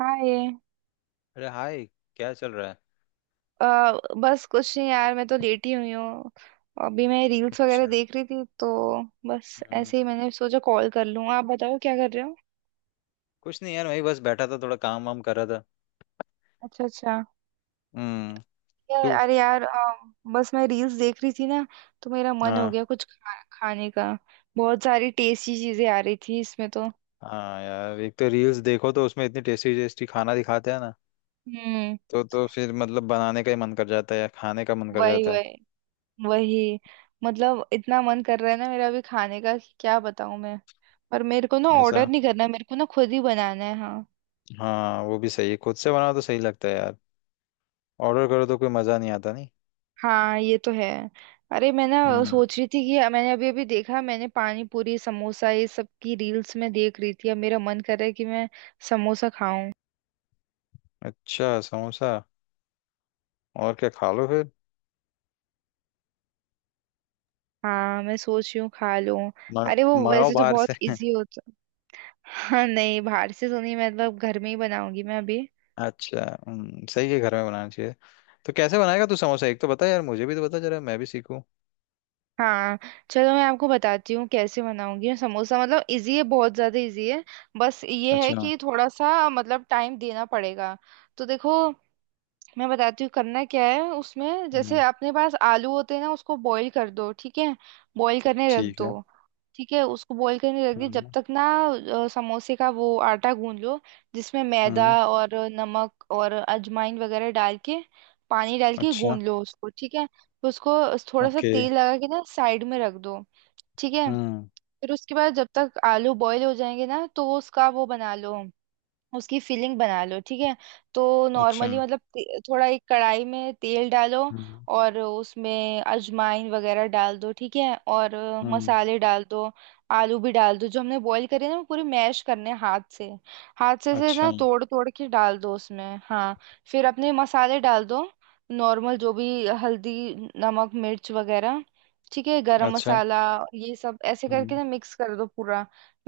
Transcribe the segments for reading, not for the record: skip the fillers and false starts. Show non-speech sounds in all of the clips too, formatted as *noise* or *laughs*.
हाँ ये अरे हाय। क्या चल रहा है? अ, बस कुछ नहीं यार, मैं तो लेटी हुई हूँ। अभी मैं रील्स वगैरह अच्छा। देख रही थी तो बस हम्म, ऐसे ही मैंने सोचा कॉल कर लूँ। आप बताओ क्या कर रहे हो? कुछ नहीं यार, वही बस बैठा था, थोड़ा काम वाम कर रहा था। अच्छा अच्छा। हम्म। यार तू? अरे यार, बस मैं रील्स देख रही थी ना, तो मेरा मन हो हाँ। गया कुछ खाने का। बहुत सारी टेस्टी चीजें आ रही थी इसमें तो। हाँ यार, एक तो रील्स देखो तो उसमें इतनी टेस्टी टेस्टी खाना दिखाते हैं ना। हम्म। तो फिर मतलब बनाने का ही मन कर जाता है या खाने का मन कर वही जाता है। वही वही। मतलब इतना मन कर रहा है ना मेरा अभी खाने का कि क्या बताऊँ मैं। पर मेरे को ना ऑर्डर ऐसा। नहीं करना, मेरे को ना खुद ही बनाना है। हाँ। हाँ वो भी सही है, खुद से बनाओ तो सही लगता है यार। ऑर्डर करो तो कोई मजा नहीं आता, नहीं। हाँ ये तो है। अरे मैं ना हम्म। सोच रही थी कि मैंने अभी अभी देखा, मैंने पानी पूरी समोसा ये सब की रील्स में देख रही थी। अब मेरा मन कर रहा है कि मैं समोसा खाऊं। अच्छा समोसा। और क्या खा लो फिर? हाँ मैं सोच रही हूँ खा लूं। म- अरे वो मंगाओ वैसे तो बाहर बहुत से। इजी होता। हाँ नहीं बाहर से तो नहीं, मतलब घर में ही बनाऊंगी मैं अभी। अच्छा। सही है, घर में बनाना चाहिए। तो कैसे बनाएगा तू समोसा, एक तो बता यार, मुझे भी तो बता जरा, मैं भी सीखूं। हाँ चलो मैं आपको बताती हूँ कैसे बनाऊंगी मैं समोसा। मतलब इजी है, बहुत ज्यादा इजी है। बस ये है अच्छा। कि थोड़ा सा मतलब टाइम देना पड़ेगा। तो देखो, मैं बताती हूँ करना क्या है उसमें। जैसे हम्म, अपने पास आलू होते हैं ना, उसको बॉईल कर दो, ठीक है। बॉईल करने रख ठीक है। दो। ठीक है, उसको बॉईल करने रख दिया। जब हम्म। तक ना समोसे का वो आटा गूंद लो, जिसमें मैदा हम्म, और नमक और अजवाइन वगैरह डाल के, पानी डाल के अच्छा। गूंद लो उसको। ठीक है, फिर उसको थोड़ा सा ओके। तेल लगा के ना साइड में रख दो। ठीक है। हम्म। फिर उसके बाद जब तक आलू बॉईल हो जाएंगे ना, तो वो उसका वो बना लो, उसकी फिलिंग बना लो। ठीक है, तो अच्छा। नॉर्मली मतलब थोड़ा एक कढ़ाई में तेल डालो हम्म। और उसमें अजवाइन वगैरह डाल दो। ठीक है, और हम्म, मसाले डाल दो, आलू भी डाल दो। जो हमने बॉईल करे ना, वो पूरी मैश करने हैं हाथ से। हाथ से अच्छा ना तोड़ तोड़ के डाल दो उसमें। हाँ, फिर अपने मसाले डाल दो। नॉर्मल जो भी, हल्दी, नमक, मिर्च वगैरह, ठीक है, गरम अच्छा। मसाला। ये सब ऐसे करके हम्म। ना मिक्स कर दो पूरा।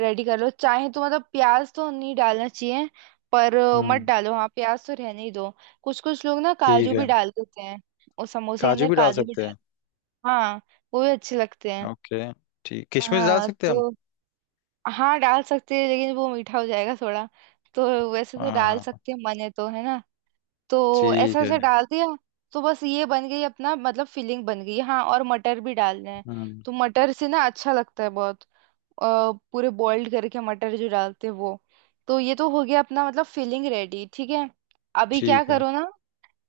रेडी कर लो। चाहे तो मतलब प्याज तो नहीं डालना चाहिए। पर मत हम्म, डालो, हाँ प्याज तो रहने ही दो। कुछ कुछ लोग ना ठीक काजू भी है। डाल देते हैं, और समोसे के काजू अंदर भी डाल काजू भी सकते डाल। हैं। हाँ वो भी अच्छे लगते हैं। ओके। ठीक, किशमिश डाल हाँ सकते हैं हम? तो हाँ डाल सकते हैं, लेकिन वो मीठा हो जाएगा थोड़ा। तो वैसे तो डाल हाँ। सकते हैं, मन है तो है ना। तो ऐसा ठीक है। ऐसे डाल दिया। तो बस ये बन गई अपना मतलब फिलिंग बन गई। हाँ, और मटर भी डालने हैं। हम्म। तो मटर से ना अच्छा लगता है बहुत। पूरे बॉइल्ड करके मटर जो डालते हैं, वो। तो ये तो हो गया अपना मतलब फिलिंग रेडी। ठीक है। अभी क्या ठीक है। करो ना,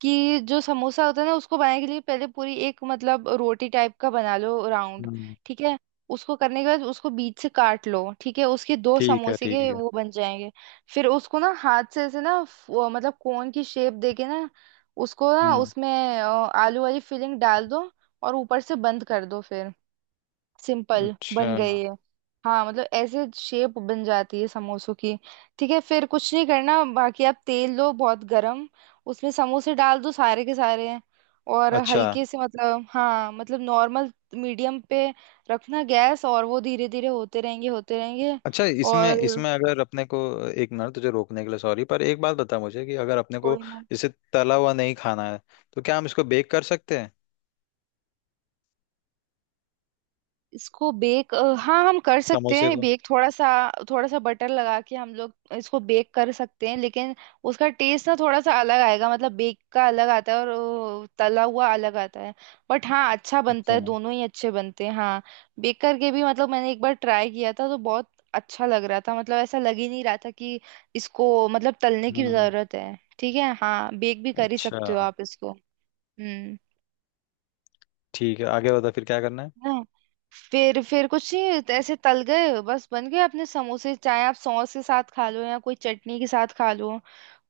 कि जो समोसा होता है ना उसको बनाने के लिए पहले पूरी एक मतलब रोटी टाइप का बना लो राउंड। हम्म। ठीक है, उसको करने के बाद उसको बीच से काट लो। ठीक है, उसके दो ठीक है। समोसे ठीक के है। वो बन जाएंगे। फिर उसको ना हाथ से ऐसे ना, वो मतलब कोन की शेप देके ना, उसको ना हम्म। उसमें अ, आलू वाली फिलिंग डाल दो, और ऊपर से बंद कर दो। फिर सिंपल अच्छा। बन गई है। हाँ मतलब ऐसे शेप बन जाती है समोसों की। ठीक है, फिर कुछ नहीं करना बाकी। आप तेल लो बहुत गरम, उसमें समोसे डाल दो सारे के सारे और अच्छा। हल्के से, मतलब हाँ मतलब नॉर्मल मीडियम पे रखना गैस। और वो धीरे धीरे होते रहेंगे, होते रहेंगे। अच्छा, इसमें और इसमें अगर अपने को, एक मिनट तुझे रोकने के लिए सॉरी, पर एक बात बता मुझे कि अगर अपने को कोई इसे तला हुआ नहीं खाना है तो क्या हम इसको बेक कर सकते हैं? इसको बेक, हाँ हम कर सकते समोसे हैं को। बेक। थोड़ा सा, थोड़ा सा बटर लगा के हम लोग इसको बेक कर सकते हैं, लेकिन उसका टेस्ट ना थोड़ा सा अलग आएगा। मतलब बेक का अलग आता है और तला हुआ अलग आता है। बट हाँ अच्छा बनता अच्छा। है, दोनों ही अच्छे बनते हैं। हाँ बेक करके भी, मतलब मैंने एक बार ट्राई किया था तो बहुत अच्छा लग रहा था, मतलब ऐसा लग ही नहीं रहा था कि इसको मतलब तलने की हम्म। जरूरत है। ठीक है, हाँ बेक भी कर ही सकते हो अच्छा। आप इसको। हम्म। ठीक है, आगे बता फिर क्या करना है। हैं। फिर कुछ नहीं, ऐसे तल गए बस बन गए अपने समोसे। चाहे आप सॉस के साथ खा लो, या कोई चटनी के साथ खा लो,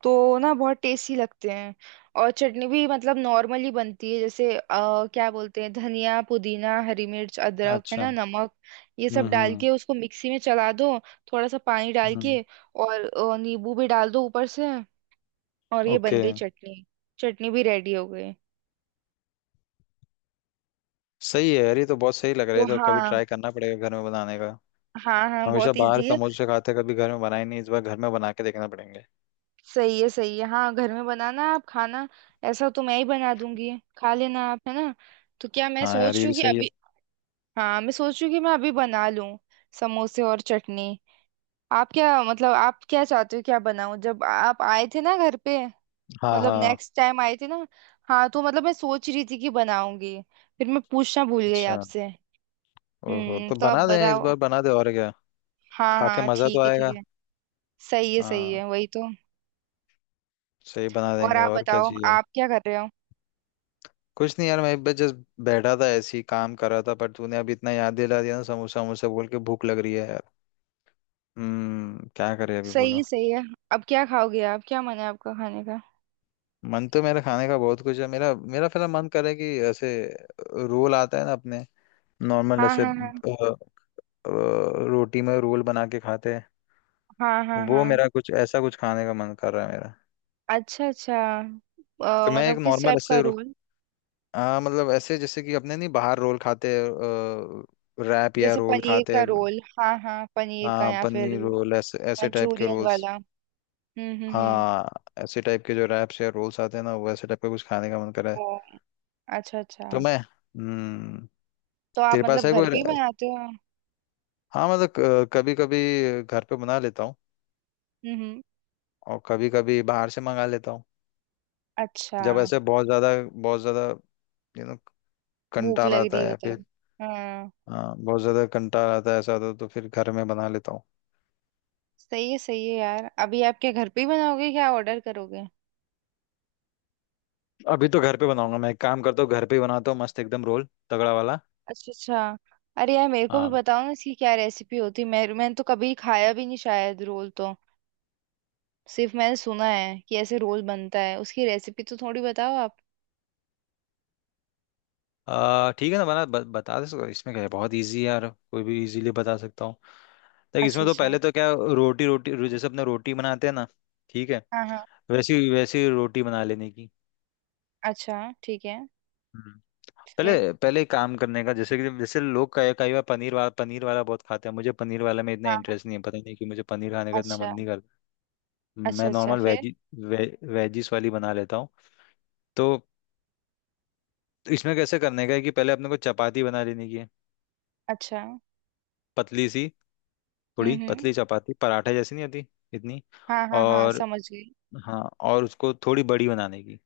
तो ना बहुत टेस्टी लगते हैं। और चटनी भी मतलब नॉर्मली बनती है, जैसे क्या बोलते हैं, धनिया, पुदीना, हरी मिर्च, अदरक है अच्छा। ना, नमक। ये हम्म। सब डाल हम्म। के उसको मिक्सी में चला दो, थोड़ा सा पानी डाल हम्म के, और नींबू भी डाल दो ऊपर से। और ये बन ओके। गई चटनी। चटनी भी रेडी हो गई। सही है यार, ये तो बहुत सही लग रहा है, तो ये तो कभी हाँ, ट्राई करना पड़ेगा घर में बनाने का। हाँ हाँ हमेशा बहुत बाहर इजी है। समोसे खाते, कभी घर में बनाए नहीं, इस बार घर में बना के देखना पड़ेंगे। सही है, सही है। हाँ घर में बनाना, आप खाना। ऐसा तो मैं ही बना दूंगी, खा लेना आप है ना। तो क्या, मैं हाँ यार, सोच ये रही भी हूँ कि सही है। अभी, हाँ मैं सोच रही हूँ कि मैं अभी बना लूँ समोसे और चटनी। आप क्या, मतलब आप क्या चाहते हो, क्या बनाऊँ? जब आप आए थे ना घर पे, हाँ मतलब हाँ। नेक्स्ट टाइम आए थे ना, हाँ तो मतलब मैं सोच रही थी कि बनाऊंगी, फिर मैं पूछना भूल गई अच्छा। आपसे। ओहो, हम्म, तो तो आप बना दें इस बताओ। बार, बना दे, और क्या। हाँ खा के हाँ, मज़ा तो ठीक है आएगा। ठीक है। सही है, सही हाँ। है, वही तो। सही, बना और देंगे, आप और क्या बताओ, चाहिए। आप क्या कर रहे हो? कुछ नहीं यार, मैं बस जस्ट बैठा था ऐसे ही, काम कर रहा था, पर तूने अभी इतना याद दिला दिया ना समोसा वमोसा बोल के, भूख लग रही है यार। हम्म, क्या करें अभी बोलो। सही, सही है। अब क्या खाओगे, आप क्या मन है आपका खाने का? मन तो मेरा खाने का बहुत कुछ है, मेरा मेरा फिलहाल मन करे कि ऐसे रोल आता है ना अपने, नॉर्मल हाँ ऐसे, हाँ हाँ। अ, रोटी में रोल बना के खाते हैं हाँ हाँ वो, हाँ। मेरा कुछ ऐसा कुछ खाने का मन कर रहा है मेरा। अच्छा अच्छा, तो मैं एक मतलब किस नॉर्मल टाइप का ऐसे, रोल? हाँ मतलब ऐसे जैसे कि अपने नहीं, बाहर रोल खाते, रैप या जैसे रोल पनीर का खाते। रोल? हाँ हाँ, पनीर का हाँ, या फिर पनीर रोल, ऐसे ऐसे टाइप के मंचूरियन रोल्स। वाला। हम्म। हाँ, ऐसे टाइप के जो रैप्स या रोल्स आते हैं ना, वो ऐसे टाइप का कुछ खाने का मन कर रहा है। ओ, अच्छा अच्छा। तो मैं हम्म। तो तेरे आप पास मतलब है कोई घर पे ही बनाते हो? हाँ, मतलब कभी कभी घर पे बना लेता हूँ हम्म। और कभी कभी बाहर से मंगा लेता हूँ। अच्छा, जब ऐसे बहुत ज्यादा यू नो भूख कंटाल लग आता रही है हो या तब। फिर, हाँ। हाँ बहुत ज्यादा कंटाल आता है ऐसा तो फिर घर में बना लेता हूँ। सही है, सही है यार। अभी आप क्या घर पे ही बनाओगे, क्या ऑर्डर करोगे? अभी तो घर पे बनाऊंगा, मैं एक काम करता हूँ घर पे ही बनाता हूँ मस्त एकदम रोल, तगड़ा वाला। अच्छा अच्छा। अरे यार मेरे को भी हाँ। बताओ ना, इसकी क्या रेसिपी होती। मैं, मैंने तो कभी खाया भी नहीं शायद रोल तो। सिर्फ मैंने सुना है कि ऐसे रोल बनता है, उसकी रेसिपी तो थोड़ी बताओ आप। ठीक है ना, बना, बता दे सकते हो। इसमें क्या है, बहुत इजी है यार, कोई भी इजीली बता सकता हूँ। देख, अच्छा इसमें तो अच्छा। पहले तो क्या, रोटी रोटी रो- जैसे अपने रोटी बनाते हैं ना, ठीक है, हाँ हाँ। वैसी वैसी रोटी बना लेने की। अच्छा ठीक है हम्म। पहले फिर। पहले एक काम करने का, जैसे कि जैसे लोग कई कई बार पनीर वाला बहुत खाते हैं, मुझे पनीर वाला में इतना हाँ हाँ, इंटरेस्ट नहीं है, पता नहीं कि मुझे पनीर खाने का इतना मन अच्छा नहीं करता। अच्छा मैं अच्छा नॉर्मल फिर। वेजी, वेजिस वाली बना लेता हूँ। तो इसमें कैसे करने का है कि पहले अपने को चपाती बना लेनी की है, अच्छा। पतली सी, थोड़ी हम्म। पतली चपाती, पराठे जैसी नहीं आती इतनी। हाँ हाँ हाँ, और, समझ गई। हाँ, और उसको थोड़ी बड़ी बनाने की।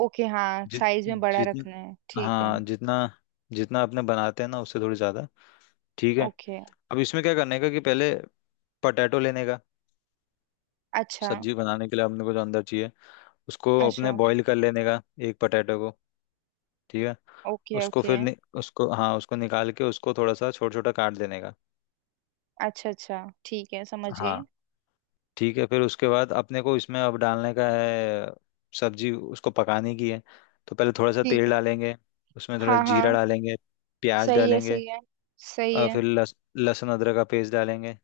ओके, हाँ जि, साइज में बड़ा रखना है, जितना, ठीक है। हाँ जितना, जितना अपने बनाते हैं ना उससे थोड़ी ज्यादा। ठीक है। ओके। अब इसमें क्या करने का कि पहले पटैटो लेने का, अच्छा सब्जी बनाने के लिए अपने को जो अंदर चाहिए उसको अपने अच्छा। बॉईल कर लेने का, एक पटैटो को। ठीक है। ओके उसको ओके। फिर नि, उसको हाँ उसको निकाल के उसको थोड़ा सा छोटा छोटा काट देने का। अच्छा अच्छा, ठीक है, समझ गई। हाँ। ठीक है, फिर उसके बाद अपने को इसमें अब डालने का है सब्जी, उसको पकाने की है। तो पहले थोड़ा सा ठीक तेल है। डालेंगे, उसमें थोड़ा हाँ हाँ। जीरा डालेंगे, प्याज सही है, डालेंगे, सही है, सही और है। फिर लहसुन अदरक का पेस्ट डालेंगे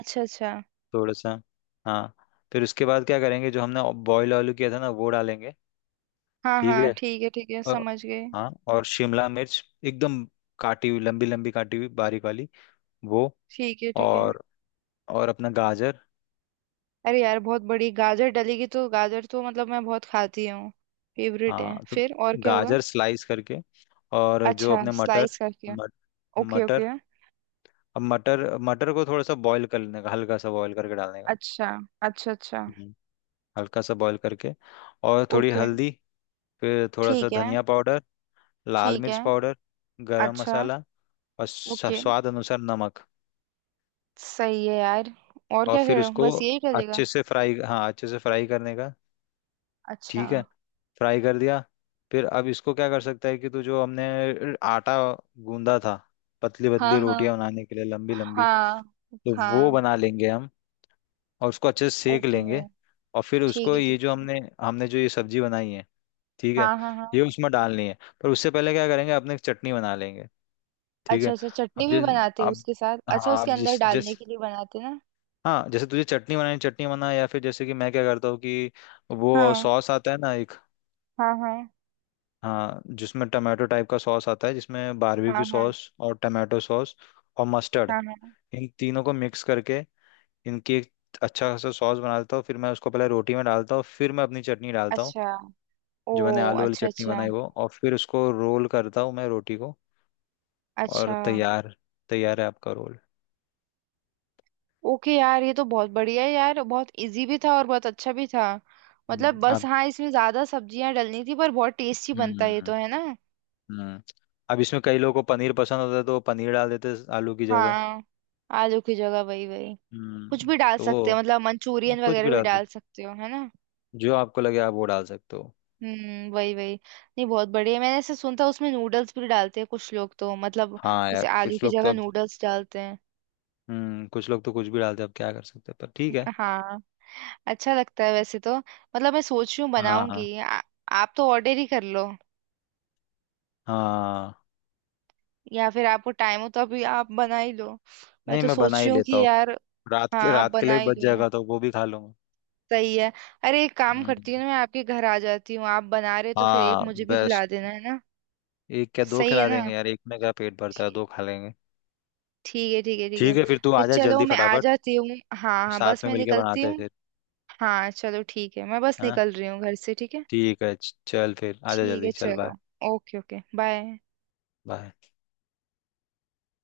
अच्छा अच्छा। थोड़ा सा। हाँ। फिर उसके बाद क्या करेंगे, जो हमने बॉयल आलू किया था ना वो डालेंगे। हाँ ठीक हाँ, है। ठीक है ठीक है, और, समझ गए। हाँ, और शिमला मिर्च एकदम, काटी हुई, लंबी लंबी काटी हुई बारीक वाली वो। ठीक है, ठीक है। और और अपना गाजर। अरे यार बहुत बड़ी गाजर डलेगी तो। गाजर तो मतलब मैं बहुत खाती हूँ, फेवरेट है। हाँ तो फिर और क्या होगा? गाजर स्लाइस करके, और जो अच्छा, अपने मटर, स्लाइस करके। मट, ओके ओके। मटर, अब मटर मटर को थोड़ा सा बॉईल कर लेने का, हल्का सा बॉईल करके डालने का। अच्छा अच्छा अच्छा। हम्म। हल्का सा बॉईल करके, और थोड़ी ओके, हल्दी, फिर थोड़ा सा ठीक है धनिया पाउडर, लाल ठीक मिर्च है। पाउडर, गरम अच्छा। मसाला, और ओके। स्वाद अनुसार नमक। सही है यार। और और क्या कह फिर रहे हो, उसको बस यही चलेगा? अच्छे से फ्राई, हाँ अच्छे से फ्राई करने का। अच्छा। ठीक है। फ्राई कर दिया। फिर अब इसको क्या कर सकता है कि तू, जो हमने आटा गूंदा था, पतली हाँ पतली हाँ रोटियां बनाने के लिए लंबी लंबी, हाँ तो वो हाँ। बना लेंगे हम, और उसको अच्छे से सेक ओके, लेंगे। और फिर ठीक उसको है ये ठीक जो है। हमने हमने जो ये सब्जी बनाई है, ठीक है, हाँ हाँ हाँ। ये उसमें डालनी है। पर उससे पहले क्या करेंगे, अपने एक चटनी बना लेंगे, ठीक अच्छा है। अच्छा, अब चटनी भी जिस बनाते हो अब, उसके साथ? अच्छा, हाँ, उसके अब अंदर जिस जिस डालने के लिए बनाते ना। हाँ, जैसे तुझे चटनी बनानी, चटनी बना, या फिर जैसे कि मैं क्या करता हूँ कि वो हाँ। सॉस आता है ना, हाँ हाँ। हाँ जिसमें टमाटो टाइप का सॉस आता है, जिसमें हाँ बारबेक्यू हाँ सॉस और टमाटो सॉस और मस्टर्ड, हाँ हाँ। इन तीनों को मिक्स करके इनकी एक अच्छा खासा सॉस बना देता हूँ। फिर मैं उसको पहले रोटी में डालता हूँ, फिर मैं अपनी चटनी डालता हूँ, अच्छा। ओ, जो मैंने आलू वाली अच्छा चटनी अच्छा। बनाई वो, और फिर उसको रोल करता हूँ मैं रोटी को, और अच्छा। तैयार, तैयार है आपका रोल। ओके यार, ये तो बहुत बढ़िया है यार, बहुत इजी भी था और बहुत अच्छा भी था। मतलब हम्म, बस अब हाँ, इसमें ज्यादा सब्जियां डलनी थी, पर बहुत टेस्टी बनता हम्म है, ये तो है ना। हम्म अब इसमें कई लोगों को पनीर पसंद होता है तो वो पनीर डाल देते हैं आलू की जगह। हाँ, आलू की जगह, वही वही। कुछ भी डाल तो सकते वो हो, मतलब आप मंचूरियन कुछ भी वगैरह भी डाल डाल सकते, सकते हो, है ना। जो आपको लगे आप वो डाल सकते हो। हम्म, वही वही। नहीं बहुत बढ़िया, मैंने ऐसे सुनता उसमें नूडल्स भी डालते हैं कुछ लोग, तो मतलब हाँ यार जैसे आलू कुछ की लोग तो, जगह अब नूडल्स डालते हैं। कुछ लोग तो कुछ भी डालते हैं, अब क्या कर सकते हैं, पर ठीक है। *laughs* हाँ, अच्छा लगता है वैसे तो। मतलब मैं सोच रही हूँ हाँ बनाऊंगी। आप तो ऑर्डर ही कर लो, हाँ। या फिर आपको टाइम हो तो अभी आप बना ही लो। मैं नहीं, तो मैं बना सोच ही रही हूँ लेता कि हूँ, यार, रात हाँ के आप रात के बना लिए भी ही बच लो। जाएगा तो वो भी खा लूंगा। सही है। अरे एक काम हम्म। करती हूँ ना, मैं आपके घर आ जाती हूँ। आप बना रहे हो तो फिर एक हाँ, मुझे भी खिला बेस्ट। देना है ना। एक क्या, दो सही है खिला ना। देंगे यार, एक में क्या पेट भरता है, दो खा लेंगे। ठीक है ठीक है ठीक है। ठीक है, फिर तू फिर आ जा चलो जल्दी मैं आ फटाफट, जाती हूँ। हाँ हाँ, साथ बस में मैं मिलके निकलती बनाते हैं हूँ। फिर, हाँ चलो ठीक है, मैं बस है ना। निकल रही हूँ घर से, ठीक है। ठीक है, चल, फिर आ जा ठीक है जल्दी, चल बाय। चलो। Okay okay, bye. बाय।